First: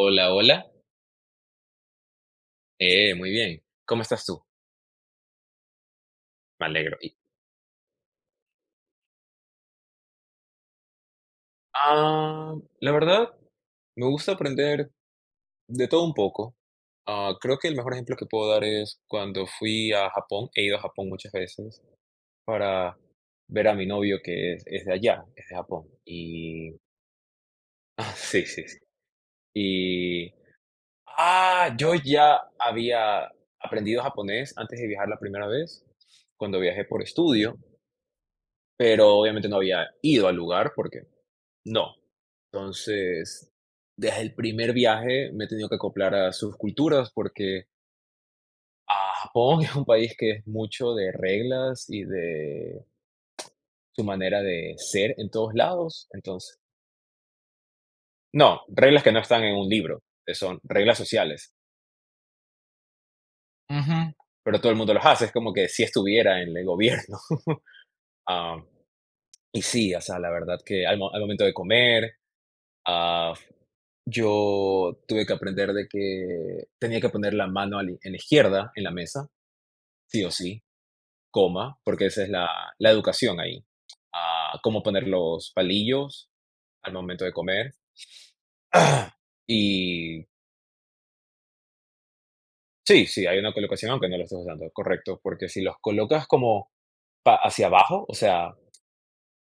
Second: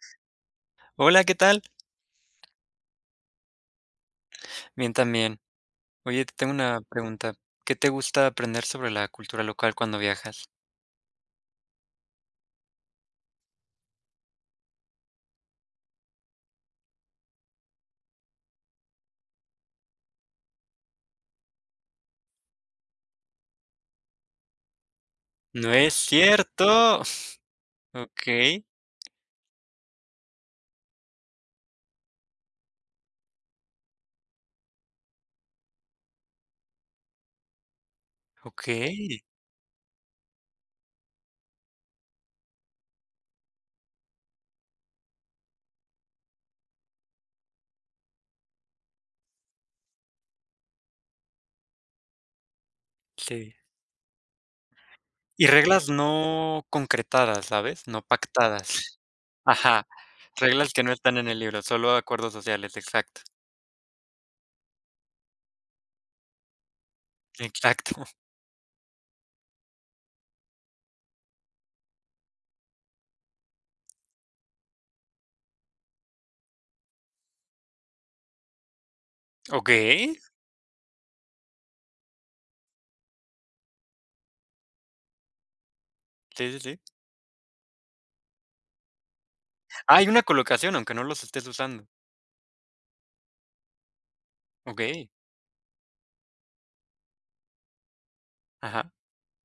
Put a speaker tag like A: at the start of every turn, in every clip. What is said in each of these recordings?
A: Hola, hola.
B: Hola, ¿qué tal?
A: Muy bien. ¿Cómo estás tú?
B: Bien, también. Oye, te tengo
A: Me
B: una
A: alegro.
B: pregunta. ¿Qué te gusta aprender sobre la cultura local cuando viajas?
A: Ah, la verdad, me gusta aprender de todo un poco. Ah, creo que el mejor ejemplo que puedo dar es cuando fui a Japón. He ido a Japón muchas veces para ver a mi novio que es de allá, es de
B: ¡No
A: Japón.
B: es cierto!
A: Ah, sí, sí,
B: Okey,
A: sí. Y... Ah, yo ya había aprendido japonés antes de viajar la primera vez, cuando viajé por estudio, pero
B: okey,
A: obviamente no había ido al lugar porque no. Entonces, desde el primer viaje me he tenido que acoplar a sus culturas porque a Japón es un país que es mucho de reglas y de
B: sí.
A: su manera de ser en
B: Y
A: todos
B: reglas
A: lados. Entonces,
B: no concretadas, ¿sabes? No
A: no,
B: pactadas.
A: reglas que no están en un
B: Ajá,
A: libro, que son
B: reglas que no
A: reglas
B: están en el
A: sociales.
B: libro, solo acuerdos sociales, exacto.
A: Ujú. Pero todo el mundo los hace, es como que si estuviera en el gobierno.
B: Exacto.
A: Ah, y sí, o sea, la verdad que al momento de comer, ah, yo tuve que aprender de que tenía que poner la mano a la en la izquierda en la mesa,
B: Okey,
A: sí o sí, coma, porque esa es la educación ahí. Ah, cómo poner los palillos
B: sí, sí, sí.
A: al momento de comer.
B: Ah, hay una
A: Y
B: colocación, aunque no los estés usando.
A: sí, sí, hay una colocación, aunque no lo estés usando,
B: Okey,
A: correcto, porque si los colocas como pa hacia abajo, o sea,
B: ajá.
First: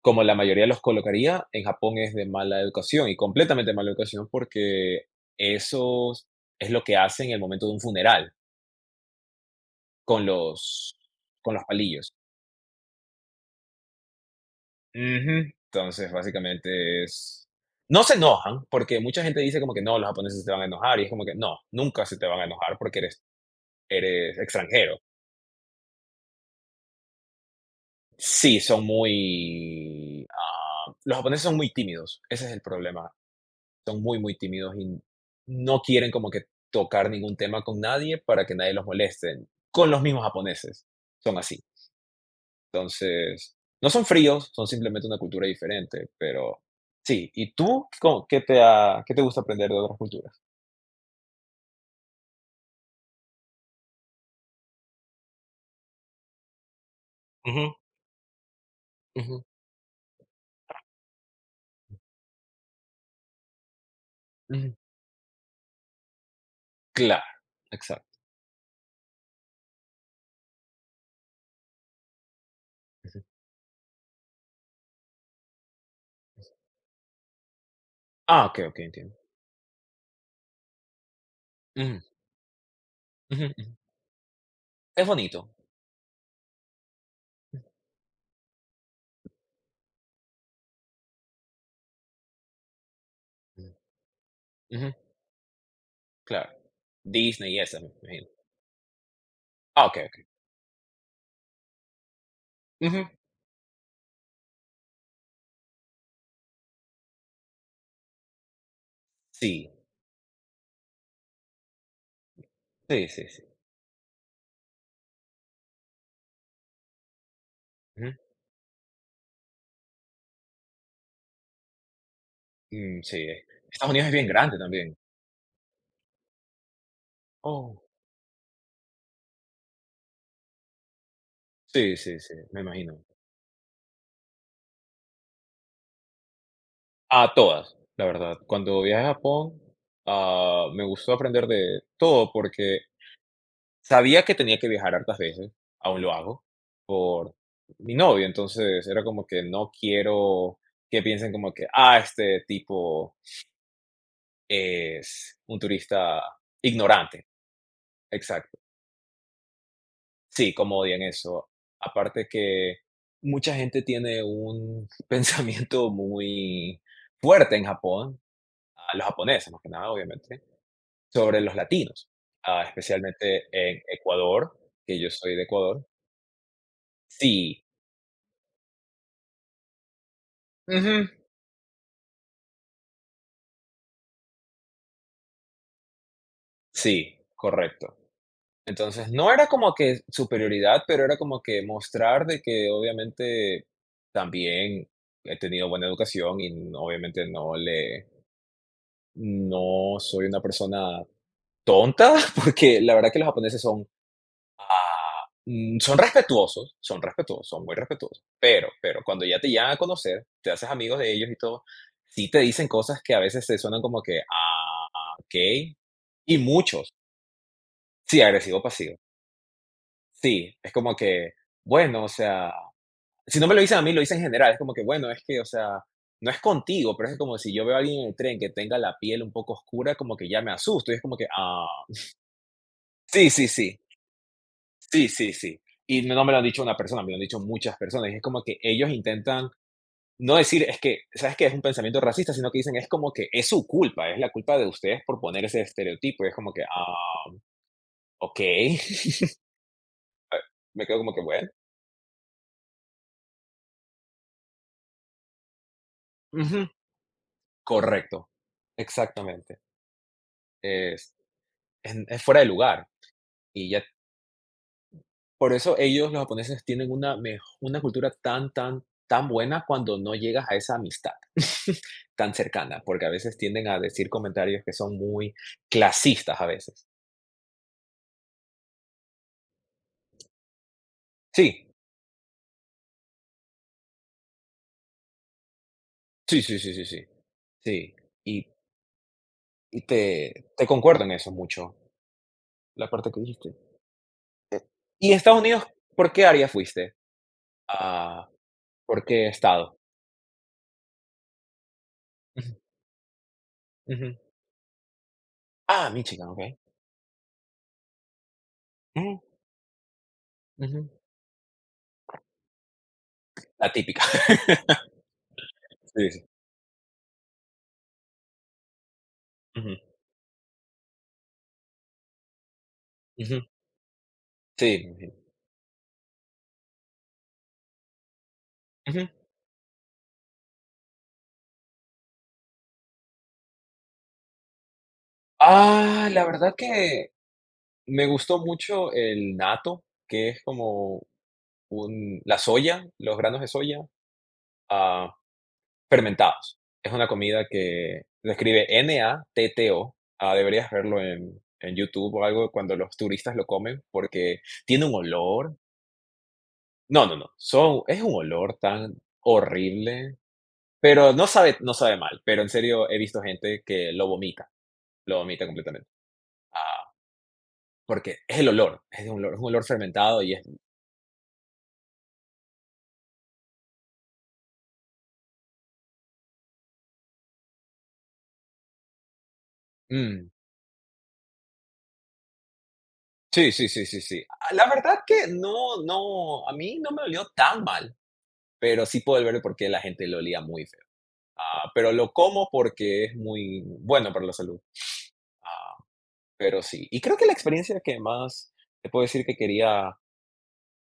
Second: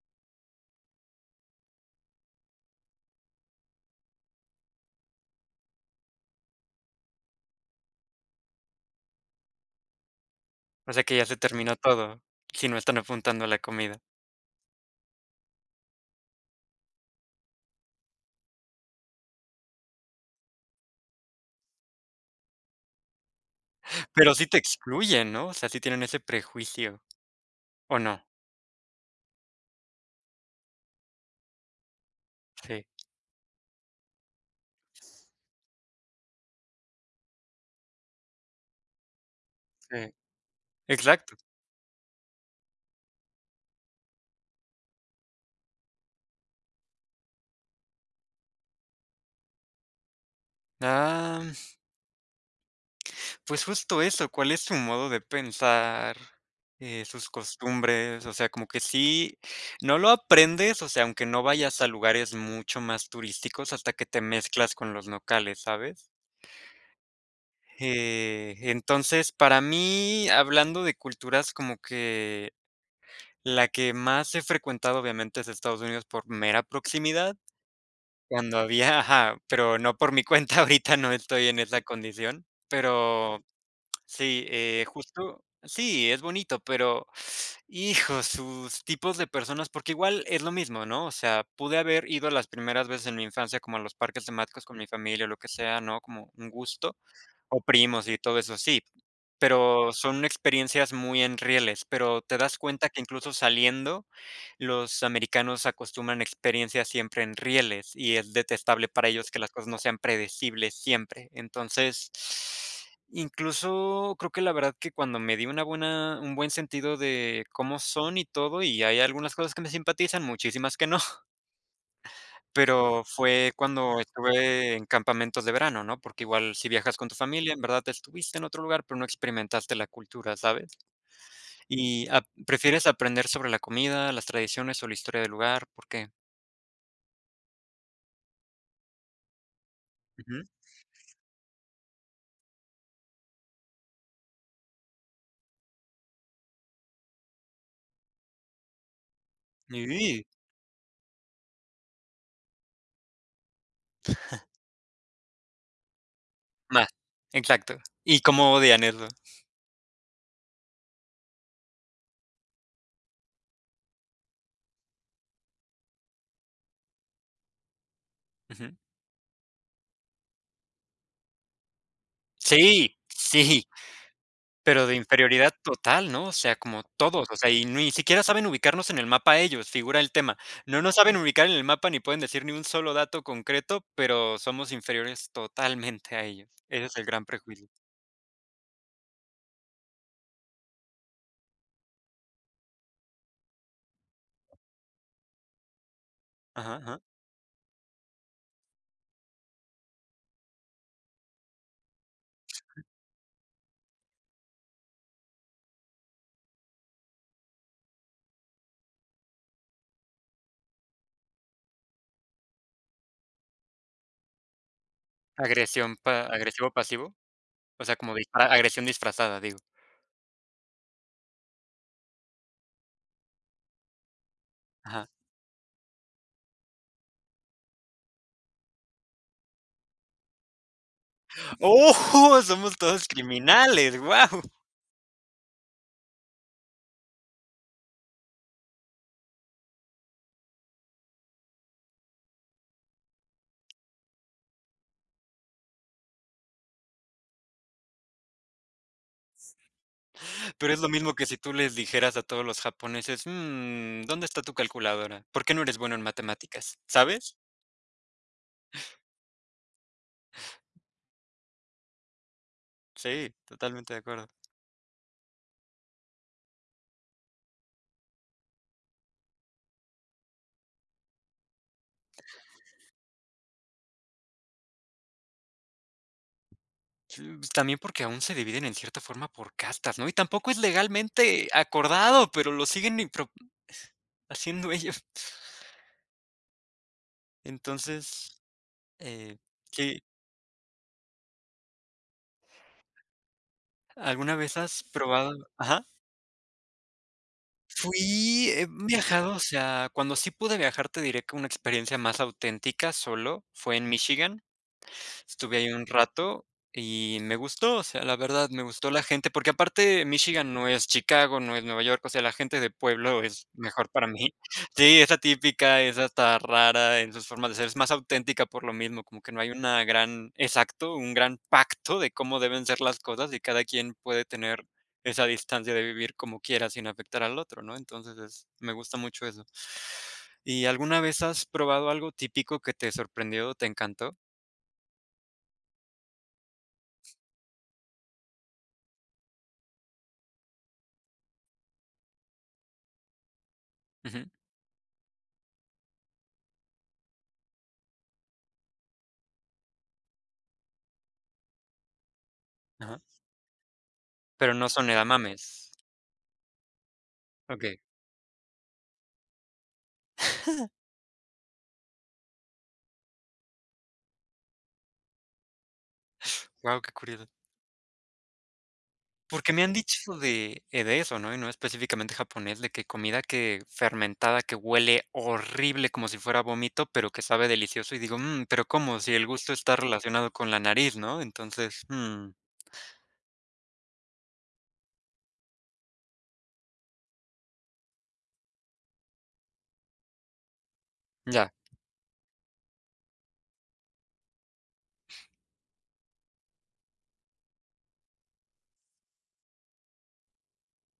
A: como la mayoría los colocaría, en Japón es de mala educación y completamente mala educación porque eso es lo que hacen en el momento de un funeral. Con
B: O
A: los
B: sea que ya se
A: con los
B: terminó
A: palillos.
B: todo, si no están apuntando a la comida.
A: Ujú. Entonces, básicamente es no se enojan, porque mucha gente dice como que: "No, los japoneses se van a enojar", y es como que: "No, nunca se te van a enojar porque eres
B: Pero
A: eres
B: sí te
A: extranjero".
B: excluyen, ¿no? O sea, sí tienen ese prejuicio, ¿o no?
A: Sí, los japoneses son muy tímidos, ese es el
B: Sí,
A: problema. Son muy, muy tímidos y no quieren como que tocar ningún tema con nadie para que nadie los moleste. Con los
B: sí,
A: mismos japoneses,
B: exacto.
A: son así. Entonces, no son fríos, son simplemente una cultura diferente, pero sí. ¿Y tú co qué te gusta aprender de otras culturas?
B: Ah, pues justo eso, ¿cuál es su modo de pensar? Sus
A: Ujú,
B: costumbres, o sea, como que sí,
A: ujú,
B: no lo aprendes, o sea, aunque no vayas a lugares mucho más turísticos hasta que te
A: ujú.
B: mezclas con los locales, ¿sabes?
A: Claro, exacto.
B: Entonces, para mí, hablando de culturas, como que
A: Ujú.
B: la que más he frecuentado, obviamente, es Estados Unidos por mera proximidad.
A: Ah,
B: Cuando
A: okey, okey,
B: había
A: entiendo.
B: ajá, pero no por mi cuenta, ahorita no estoy en esa
A: Ujú,
B: condición, pero
A: ujú, ujú.
B: sí,
A: Es
B: justo
A: bonito.
B: sí, es bonito, pero, hijo, sus tipos de personas, porque igual es lo mismo, ¿no? O sea, pude haber ido las primeras veces en mi infancia
A: Ujú.
B: como a los parques temáticos con mi
A: Ujú,
B: familia o lo que sea, ¿no? Como un
A: claro.
B: gusto,
A: Disney y
B: o
A: esas, me
B: primos y
A: imagino.
B: todo eso, sí,
A: Ah,
B: pero
A: okey,
B: son
A: okey.
B: experiencias muy enrieles, pero te das cuenta que
A: Ujú.
B: incluso saliendo, los americanos acostumbran experiencias siempre en rieles y es detestable para ellos que las cosas
A: Sí,
B: no sean predecibles siempre. Entonces,
A: sí, sí, sí.
B: incluso creo que la verdad que cuando me di una buena un buen sentido de cómo
A: Ujú.
B: son y todo, y hay algunas cosas que me simpatizan, muchísimas que no.
A: Mm,
B: Pero
A: sí, eh.
B: fue
A: Estados
B: cuando
A: Unidos es bien grande
B: estuve en
A: también.
B: campamentos de verano, ¿no? Porque igual si viajas con tu familia, en
A: Oh.
B: verdad estuviste en otro lugar, pero no experimentaste la cultura, ¿sabes?
A: Sí,
B: Y
A: sí,
B: ap
A: sí, me
B: ¿Prefieres
A: imagino.
B: aprender sobre la comida, las tradiciones o la historia del lugar, ¿por qué?
A: A todas, la verdad. Cuando viajé a Japón,
B: Ujú.
A: ah, me gustó aprender de todo porque sabía que tenía que viajar hartas veces, aún lo hago, por mi novio. Entonces era como que no
B: Sí,
A: quiero que piensen como que, ah, este tipo es un turista
B: más,
A: ignorante.
B: exacto. ¿Y cómo
A: Exacto.
B: odian eso?
A: Sí, como odian eso. Aparte que mucha gente tiene un pensamiento muy fuerte en Japón,
B: Ujú.
A: a los japoneses más que nada, obviamente sobre los latinos, ah,
B: Sí,
A: especialmente
B: sí.
A: en Ecuador,
B: Pero de
A: que yo soy de
B: inferioridad
A: Ecuador.
B: total, ¿no? O sea, como todos, o sea,
A: Sí,
B: y ni siquiera saben ubicarnos en el mapa ellos, figura el tema. No nos
A: ujú,
B: saben ubicar en el mapa ni pueden decir ni un solo dato concreto, pero somos inferiores totalmente a ellos. Ese es el
A: sí,
B: gran prejuicio.
A: correcto. Entonces, no era como que superioridad, pero era como que mostrar de que obviamente también he tenido buena educación y
B: Ajá, ajá.
A: obviamente no le, no soy una persona tonta, porque la verdad que los japoneses son mm, son respetuosos, son respetuosos, son muy respetuosos, pero cuando ya te llegan a conocer, te haces amigos de ellos y todo, sí te dicen cosas que a veces se suenan como que: "Ah, okey".
B: Agresión pa
A: Y
B: Agresivo
A: muchos,
B: pasivo, o sea, como
A: sí,
B: disfra
A: agresivo
B: agresión
A: pasivo,
B: disfrazada, digo.
A: sí, es como que, bueno, o sea, si no me lo dicen a mí, lo dicen en general, es como que,
B: Ajá.
A: bueno, es que, o sea, no es contigo, pero es como si yo veo a alguien en el tren que tenga la piel un poco oscura, como que ya me asusto, y es como que, ah,
B: ¡Oh! Somos todos
A: sí, sí, sí,
B: criminales, guau.
A: sí, sí, sí. Y no me lo han dicho una persona, me lo han dicho muchas personas, y es como que ellos intentan no decir, es que, ¿sabes qué? Es un pensamiento racista, sino que dicen, es como que es su culpa, es la culpa de ustedes por poner ese estereotipo. Y es como que, ah, ok.
B: Pero es
A: Me
B: lo
A: quedo como
B: mismo
A: que,
B: que si
A: bueno,
B: tú les dijeras a todos los japoneses: "Mm, ¿dónde está tu calculadora? ¿Por qué no eres bueno en
A: ujú,
B: matemáticas?", ¿sabes?
A: correcto, exactamente. Es, es fuera de lugar.
B: Sí,
A: Y ya,
B: totalmente de acuerdo.
A: por eso ellos, los japoneses, tienen una cultura tan, tan, tan buena cuando no llegas a esa amistad tan cercana, porque a veces tienden a decir comentarios que son muy clasistas a veces.
B: Sí, pues, también porque aún se dividen en cierta forma por castas, ¿no? Y tampoco es legalmente
A: Sí,
B: acordado, pero lo siguen y haciendo ellos.
A: sí, sí, sí, sí, sí. Sí.
B: Entonces,
A: Y
B: eh,
A: Y
B: sí,
A: te concuerdo en eso mucho, la parte que dijiste.
B: ¿alguna vez has
A: Y
B: probado?
A: Estados Unidos,
B: Ajá.
A: ¿por qué área fuiste?
B: Fui,
A: Ah,
B: he
A: ¿por qué
B: viajado, o
A: estado?
B: sea, cuando sí pude viajar, te diré que una experiencia más
A: Ujú,
B: auténtica solo fue en
A: ujú.
B: Michigan. Estuve ahí un
A: Ah, Michigan,
B: rato
A: okey.
B: y me gustó, o sea, la verdad, me gustó la
A: Mm,
B: gente, porque aparte Michigan no es
A: ujú.
B: Chicago, no es Nueva York, o sea, la gente de pueblo es
A: La
B: mejor
A: típica.
B: para mí. Sí, es atípica, es
A: Sí, sí.
B: hasta rara en sus formas de ser, es más auténtica por lo mismo, como que no hay
A: Ujú,
B: una gran, exacto, un gran pacto de cómo deben ser las cosas y
A: ujú.
B: cada quien puede
A: Sí,
B: tener
A: me imagino.
B: esa distancia de vivir como quiera sin afectar al otro, ¿no? Entonces, me gusta
A: Ujú.
B: mucho eso. ¿Y alguna vez has probado algo típico que te sorprendió, te encantó?
A: Ah, la verdad que me gustó mucho el natto, que es como un la soya, los granos de soya.
B: Ujú.
A: Ah. Fermentados. Es una comida que lo escribe Natto. Ah, deberías verlo en YouTube o algo cuando los turistas lo comen, porque
B: Pero no
A: tiene
B: son
A: un olor.
B: edamames.
A: No, no, no,
B: Okey.
A: son es un olor tan horrible, pero no sabe mal, pero en serio he visto gente que lo vomita completamente.
B: Guau,
A: Ah,
B: qué curioso.
A: porque es el olor, es un olor es un
B: Porque me
A: olor
B: han dicho
A: fermentado y es,
B: de eso, ¿no? Y no específicamente japonés, de que comida que fermentada, que huele horrible como si fuera vómito, pero que sabe delicioso, y digo: "Mm, pero, ¿cómo? Si el gusto está
A: mm,
B: relacionado con la nariz", ¿no? Entonces, mm,
A: sí, sí, sí, sí, sí. Ah, la verdad que no, a mí no me olió tan mal, pero sí puedo ver por qué la gente lo olía muy feo.
B: ya.
A: Ah, pero lo como porque es muy bueno para la salud. Ah, pero sí. Y creo que la experiencia que más te puedo decir que quería,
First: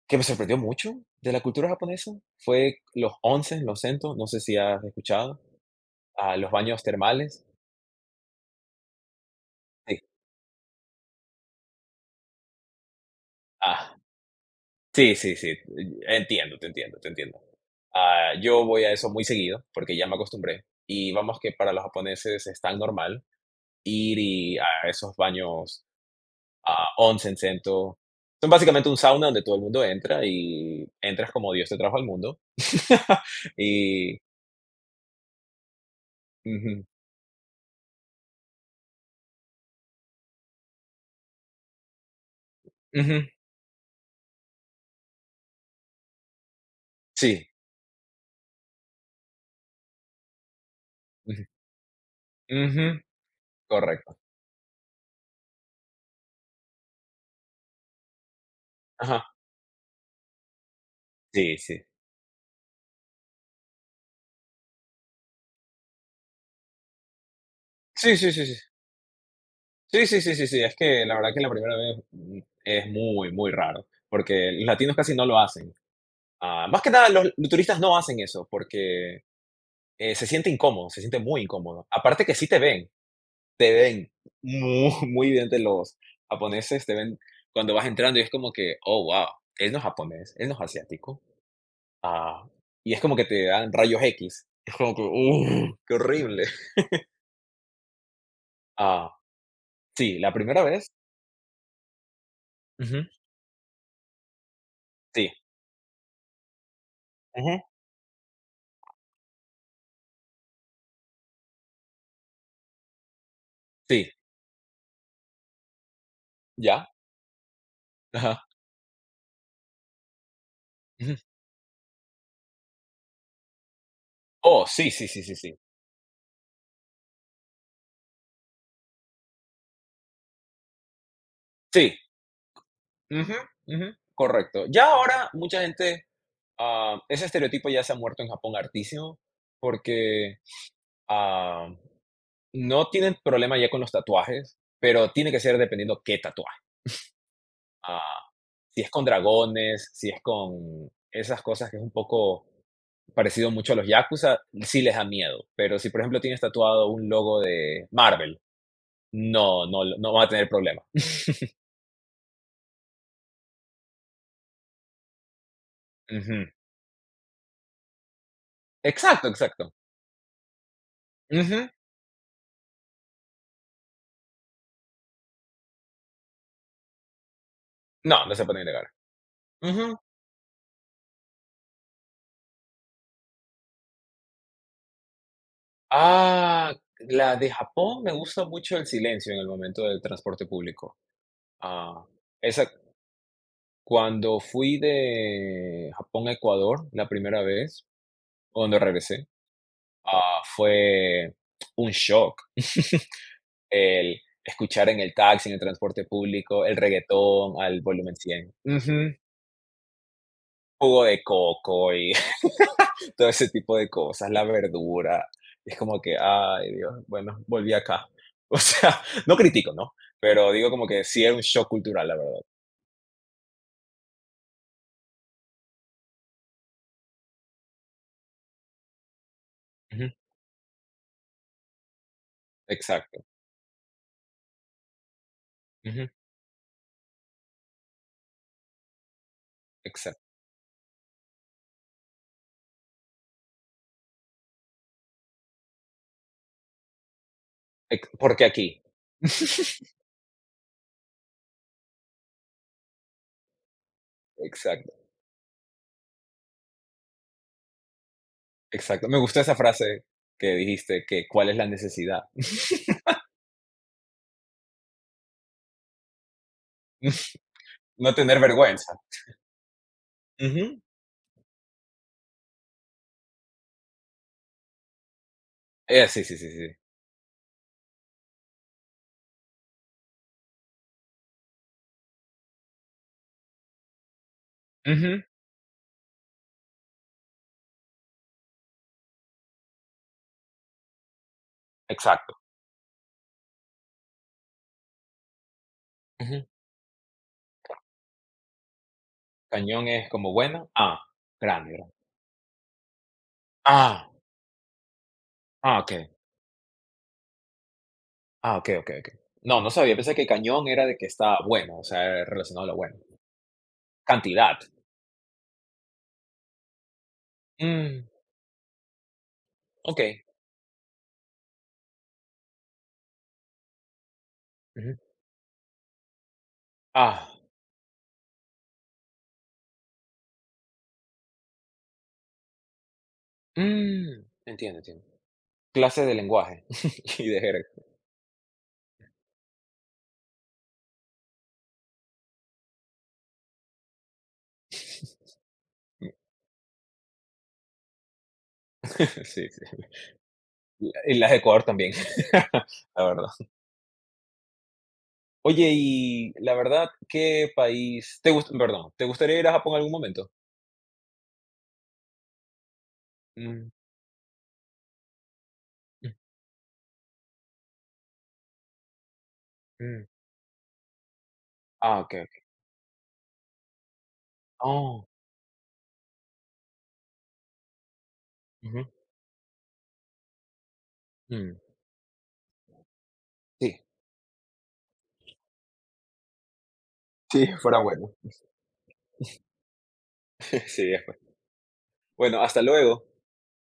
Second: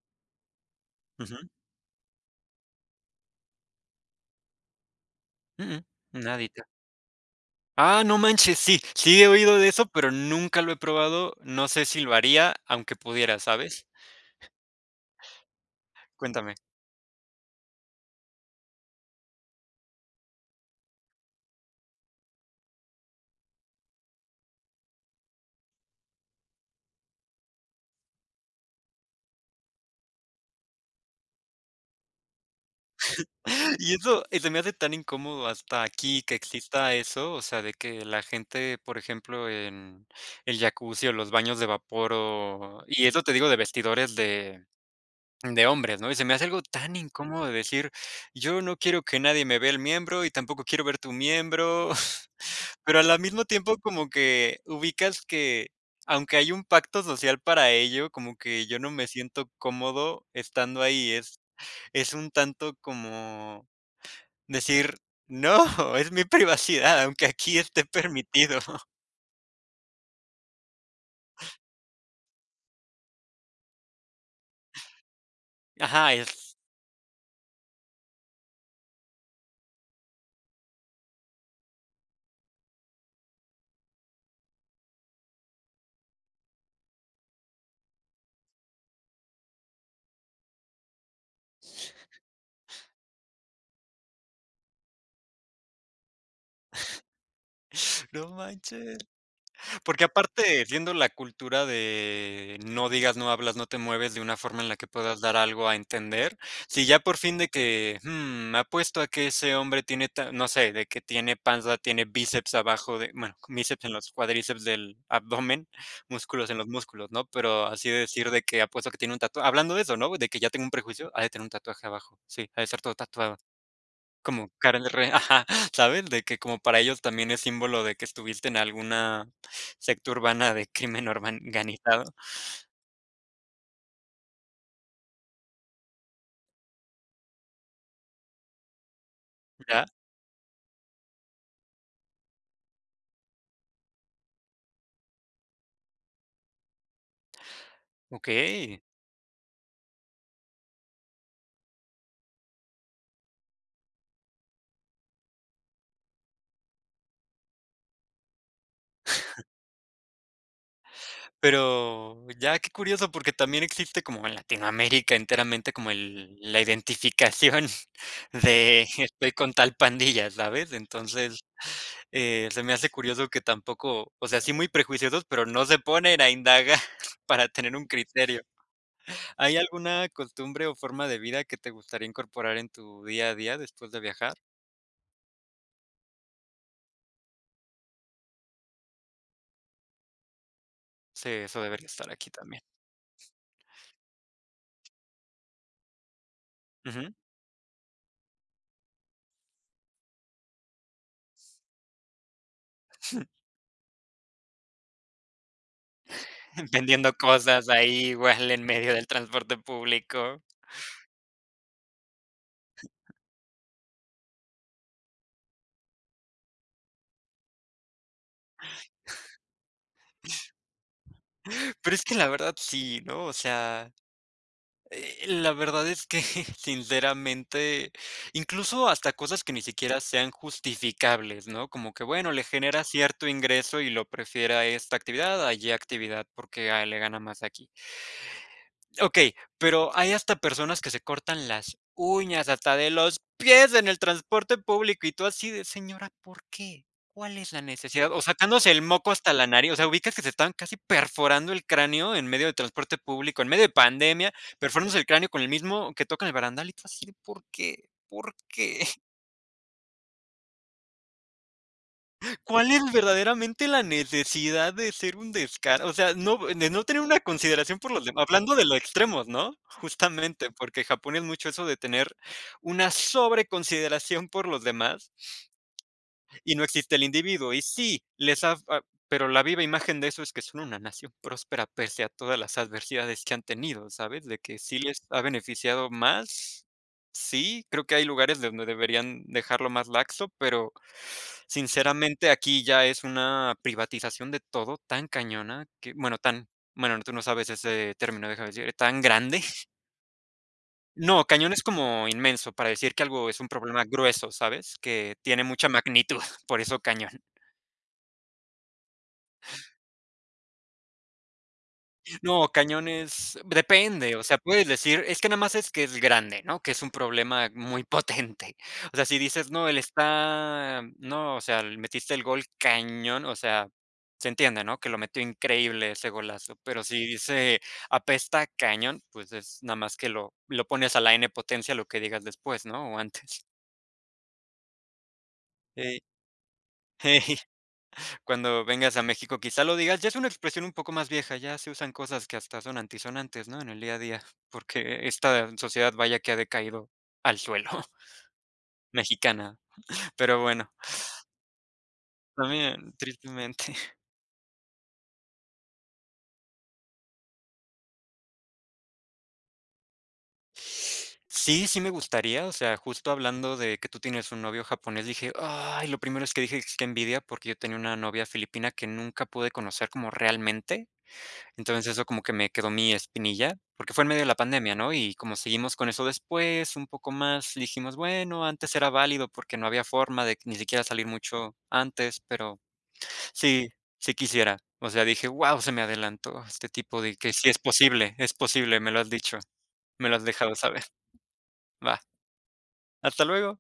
A: que me sorprendió mucho de
B: Ujú.
A: la cultura japonesa, fue los onsen, los sentos, no sé si has escuchado,
B: Mm, mm,
A: ah, los
B: nadita.
A: baños termales.
B: Ah, no manches, sí, sí he oído de eso,
A: Sí.
B: pero nunca lo he probado. No sé si lo haría, aunque pudiera, ¿sabes?
A: Ah, sí, sí, sí.
B: Cuéntame.
A: Entiendo, te entiendo, te entiendo. Ah, yo voy a eso muy seguido porque ya me acostumbré. Y vamos que para los japoneses es tan normal ir y a esos baños, ah, once en Cento. Son básicamente un sauna donde todo el mundo entra y entras como Dios te trajo al mundo.
B: Y
A: Y
B: eso, y se me hace tan incómodo hasta aquí que
A: Ujú,
B: exista eso, o sea, de que la gente, por ejemplo, en el jacuzzi o los baños de vapor o y eso
A: ujú,
B: te digo de vestidores de hombres, ¿no? Y se me hace algo tan incómodo
A: sí,
B: de decir: "Yo no quiero que nadie me vea el miembro y tampoco quiero ver tu
A: ujú,
B: miembro", pero
A: ujú,
B: al mismo tiempo como
A: correcto.
B: que ubicas que, aunque hay un pacto social para ello, como que yo no me
A: Ajá,
B: siento cómodo estando ahí,
A: sí, sí.
B: es un tanto como decir: "No, es mi privacidad, aunque aquí esté
A: Sí, sí, sí, sí.
B: permitido".
A: Sí, sí, sí, sí, sí, es que la verdad que la primera vez, es muy, muy raro, porque los latinos casi no lo hacen.
B: Ajá, es
A: Ah, más que nada, los turistas no hacen eso porque, se siente incómodo, se siente muy incómodo. Aparte que sí te ven muy, muy evidente los japoneses, te ven cuando vas entrando y es como que, oh, wow, él no es japonés, él no es asiático. Ah, y es como que te dan rayos X. Es como que, qué horrible.
B: no manches.
A: Ah,
B: Porque
A: sí, la primera
B: aparte,
A: vez.
B: viendo la cultura de no
A: Ujú,
B: digas, no hablas, no te mueves de una forma en la que puedas
A: sí,
B: dar algo a entender, si ya por fin de
A: ujú,
B: que, mm, me apuesto a que ese hombre tiene, no sé, de que tiene panza, tiene bíceps abajo de, bueno, bíceps en
A: sí,
B: los cuadríceps del abdomen, músculos en los
A: ya.
B: músculos, ¿no? Pero así de decir de
A: Ajá.
B: que apuesto a que tiene un tatuaje, hablando de eso, ¿no? De que ya tengo un prejuicio,
A: Ujú.
B: ha de tener un tatuaje abajo, sí, ha de ser todo tatuado. Como
A: Oh,
B: Karen
A: sí,
B: del
A: sí,
B: Rey,
A: sí, sí,
B: ajá,
A: sí.
B: ¿sabes? De que como para ellos también es símbolo de que estuviste en alguna secta urbana de crimen
A: Sí.
B: organizado,
A: Ujú, ujú, correcto. Ya ahora mucha gente, ah, ese estereotipo ya se ha muerto en Japón hartísimo
B: ¿ya?
A: porque... ah, no tienen problema ya con los tatuajes, pero tiene que ser dependiendo qué tatuaje. Ah, si
B: Okey.
A: es con dragones, si es con esas cosas que es un poco parecido mucho a los yakuza, sí les da miedo. Pero si, por ejemplo, tienes tatuado un logo de Marvel, no, no, no va a tener problema.
B: Pero ya, qué curioso, porque también existe como en Latinoamérica enteramente como el
A: Ujú.
B: la identificación de
A: Exacto,
B: estoy con
A: exacto.
B: tal pandilla, ¿sabes? Entonces,
A: Ujú.
B: se me hace curioso que tampoco, o sea, sí muy prejuiciosos, pero no se ponen a indagar para tener un
A: No, no
B: criterio.
A: se pueden negar.
B: ¿Hay
A: Ujú.
B: alguna costumbre o forma de vida que te gustaría incorporar en tu día a día después de viajar?
A: Ah, la de Japón me gusta mucho el silencio en el momento del transporte público.
B: Sí, eso debería
A: Ah,
B: estar aquí también.
A: esa Cuando fui de Japón a Ecuador la
B: Ujú.
A: primera vez, cuando regresé, ah, fue un shock el escuchar en el taxi, en el transporte público, el
B: Vendiendo
A: reguetón
B: cosas
A: al
B: ahí,
A: volumen
B: igual
A: 100.
B: en medio del
A: Ujú.
B: transporte público.
A: Jugo de coco y todo ese tipo de cosas, la verdura. Es como que, ay, Dios, bueno, volví acá. O sea, no critico, ¿no? Pero digo como que sí era un shock
B: Pero es
A: cultural, la
B: que la
A: verdad.
B: verdad sí, ¿no? O sea, la verdad es que sinceramente, incluso hasta cosas que ni siquiera
A: Ujú,
B: sean justificables, ¿no? Como que, bueno, le genera
A: exacto.
B: cierto ingreso y lo prefiere a esta actividad, a
A: Ujú,
B: actividad, porque a le gana más aquí. Okey, pero hay
A: exacto.
B: hasta personas que se cortan las uñas, hasta de los pies en el transporte público, y tú así de: "Señora, ¿por qué? ¿Cuál es la
A: Ex
B: necesidad?". O
A: Porque aquí.
B: sacándose el moco hasta la nariz, o sea, ubicas que se están casi perforando el cráneo en medio de transporte público, en medio de pandemia,
A: Exacto,
B: perforándose el cráneo con el mismo que tocan el barandal, y tú así de: "¿Por qué? ¿Por qué?".
A: exacto. Me gustó esa frase que dijiste, que cuál es la necesidad.
B: ¿Cuál es verdaderamente la necesidad de ser un descaro? O sea, no, de no tener una consideración por los
A: No
B: demás,
A: tener
B: hablando de los
A: vergüenza.
B: extremos, ¿no? Justamente,
A: Ujú.
B: porque Japón es mucho eso de tener una sobreconsideración por los demás
A: Sí, sí, sí,
B: y no
A: sí.
B: existe el individuo. Y sí, les ha ah, pero la viva imagen de eso es que son una nación próspera pese a todas las adversidades que han tenido, ¿sabes? De que sí les ha
A: Ujú,
B: beneficiado más. Sí, creo que hay lugares de donde deberían dejarlo más laxo, pero sinceramente
A: exacto.
B: aquí ya es una privatización de todo tan cañona que,
A: Ujú.
B: bueno, tú no sabes ese término, déjame decir, tan grande.
A: Cañón es como bueno, ah,
B: No, cañón es
A: grande, grande.
B: como inmenso para decir que algo es un problema
A: Ah,
B: grueso, ¿sabes? Que tiene mucha
A: ah, okey.
B: magnitud, por eso cañón.
A: Ah, okey, okey, okey. No, no sabía, pensé que cañón era de que está bueno, o sea,
B: No,
A: relacionado a lo bueno.
B: cañones, depende, o sea,
A: Cantidad.
B: puedes decir, es que nada más es que es grande, ¿no? Que es un problema muy
A: Mm,
B: potente. O sea, si dices, no, él
A: okey.
B: está, no, o sea, le metiste el gol cañón, o sea, se entiende, ¿no? Que
A: Ujú.
B: lo metió increíble ese golazo, pero si
A: Ah,
B: dice apesta cañón, pues es nada más que lo pones a la N potencia lo que digas después, ¿no? O antes.
A: mm, entiendo, entiendo.
B: Eh,
A: Clase de lenguaje y de jerga.
B: Cuando vengas a México, quizá lo digas. Ya es una expresión un poco más vieja, ya se usan cosas que hasta son antisonantes, ¿no? En el día a día, porque esta sociedad vaya que ha decaído al suelo,
A: Sí,
B: mexicana.
A: sí.
B: Pero bueno,
A: Y las de Ecuador también,
B: también
A: la verdad.
B: tristemente.
A: Oye, y la verdad, ¿qué país te gusta? Perdón, ¿te gustaría ir a Japón en algún momento?
B: Sí, sí me gustaría, o sea, justo hablando
A: Mm,
B: de que tú tienes un novio japonés, dije: "Ay", lo
A: mm,
B: primero es que dije: "Es que envidia", porque yo tenía una novia filipina que nunca pude conocer
A: mm.
B: como realmente. Entonces,
A: Ah,
B: eso
A: okey,
B: como que
A: okey.
B: me quedó mi espinilla, porque fue en medio de la pandemia, ¿no?
A: Oh,
B: Y como seguimos con eso después, un poco más, dijimos, bueno, antes
A: ujú,
B: era válido porque no había forma de ni siquiera salir
A: mm.
B: mucho antes, pero sí,
A: Sí,
B: sí quisiera. O sea, dije, wow, se me adelantó este tipo de que
A: sí,
B: sí
A: fuera bueno.
B: es posible, me lo has dicho, me lo has dejado saber.
A: Sí, es bueno.
B: Va,
A: Bueno, hasta luego.
B: hasta luego.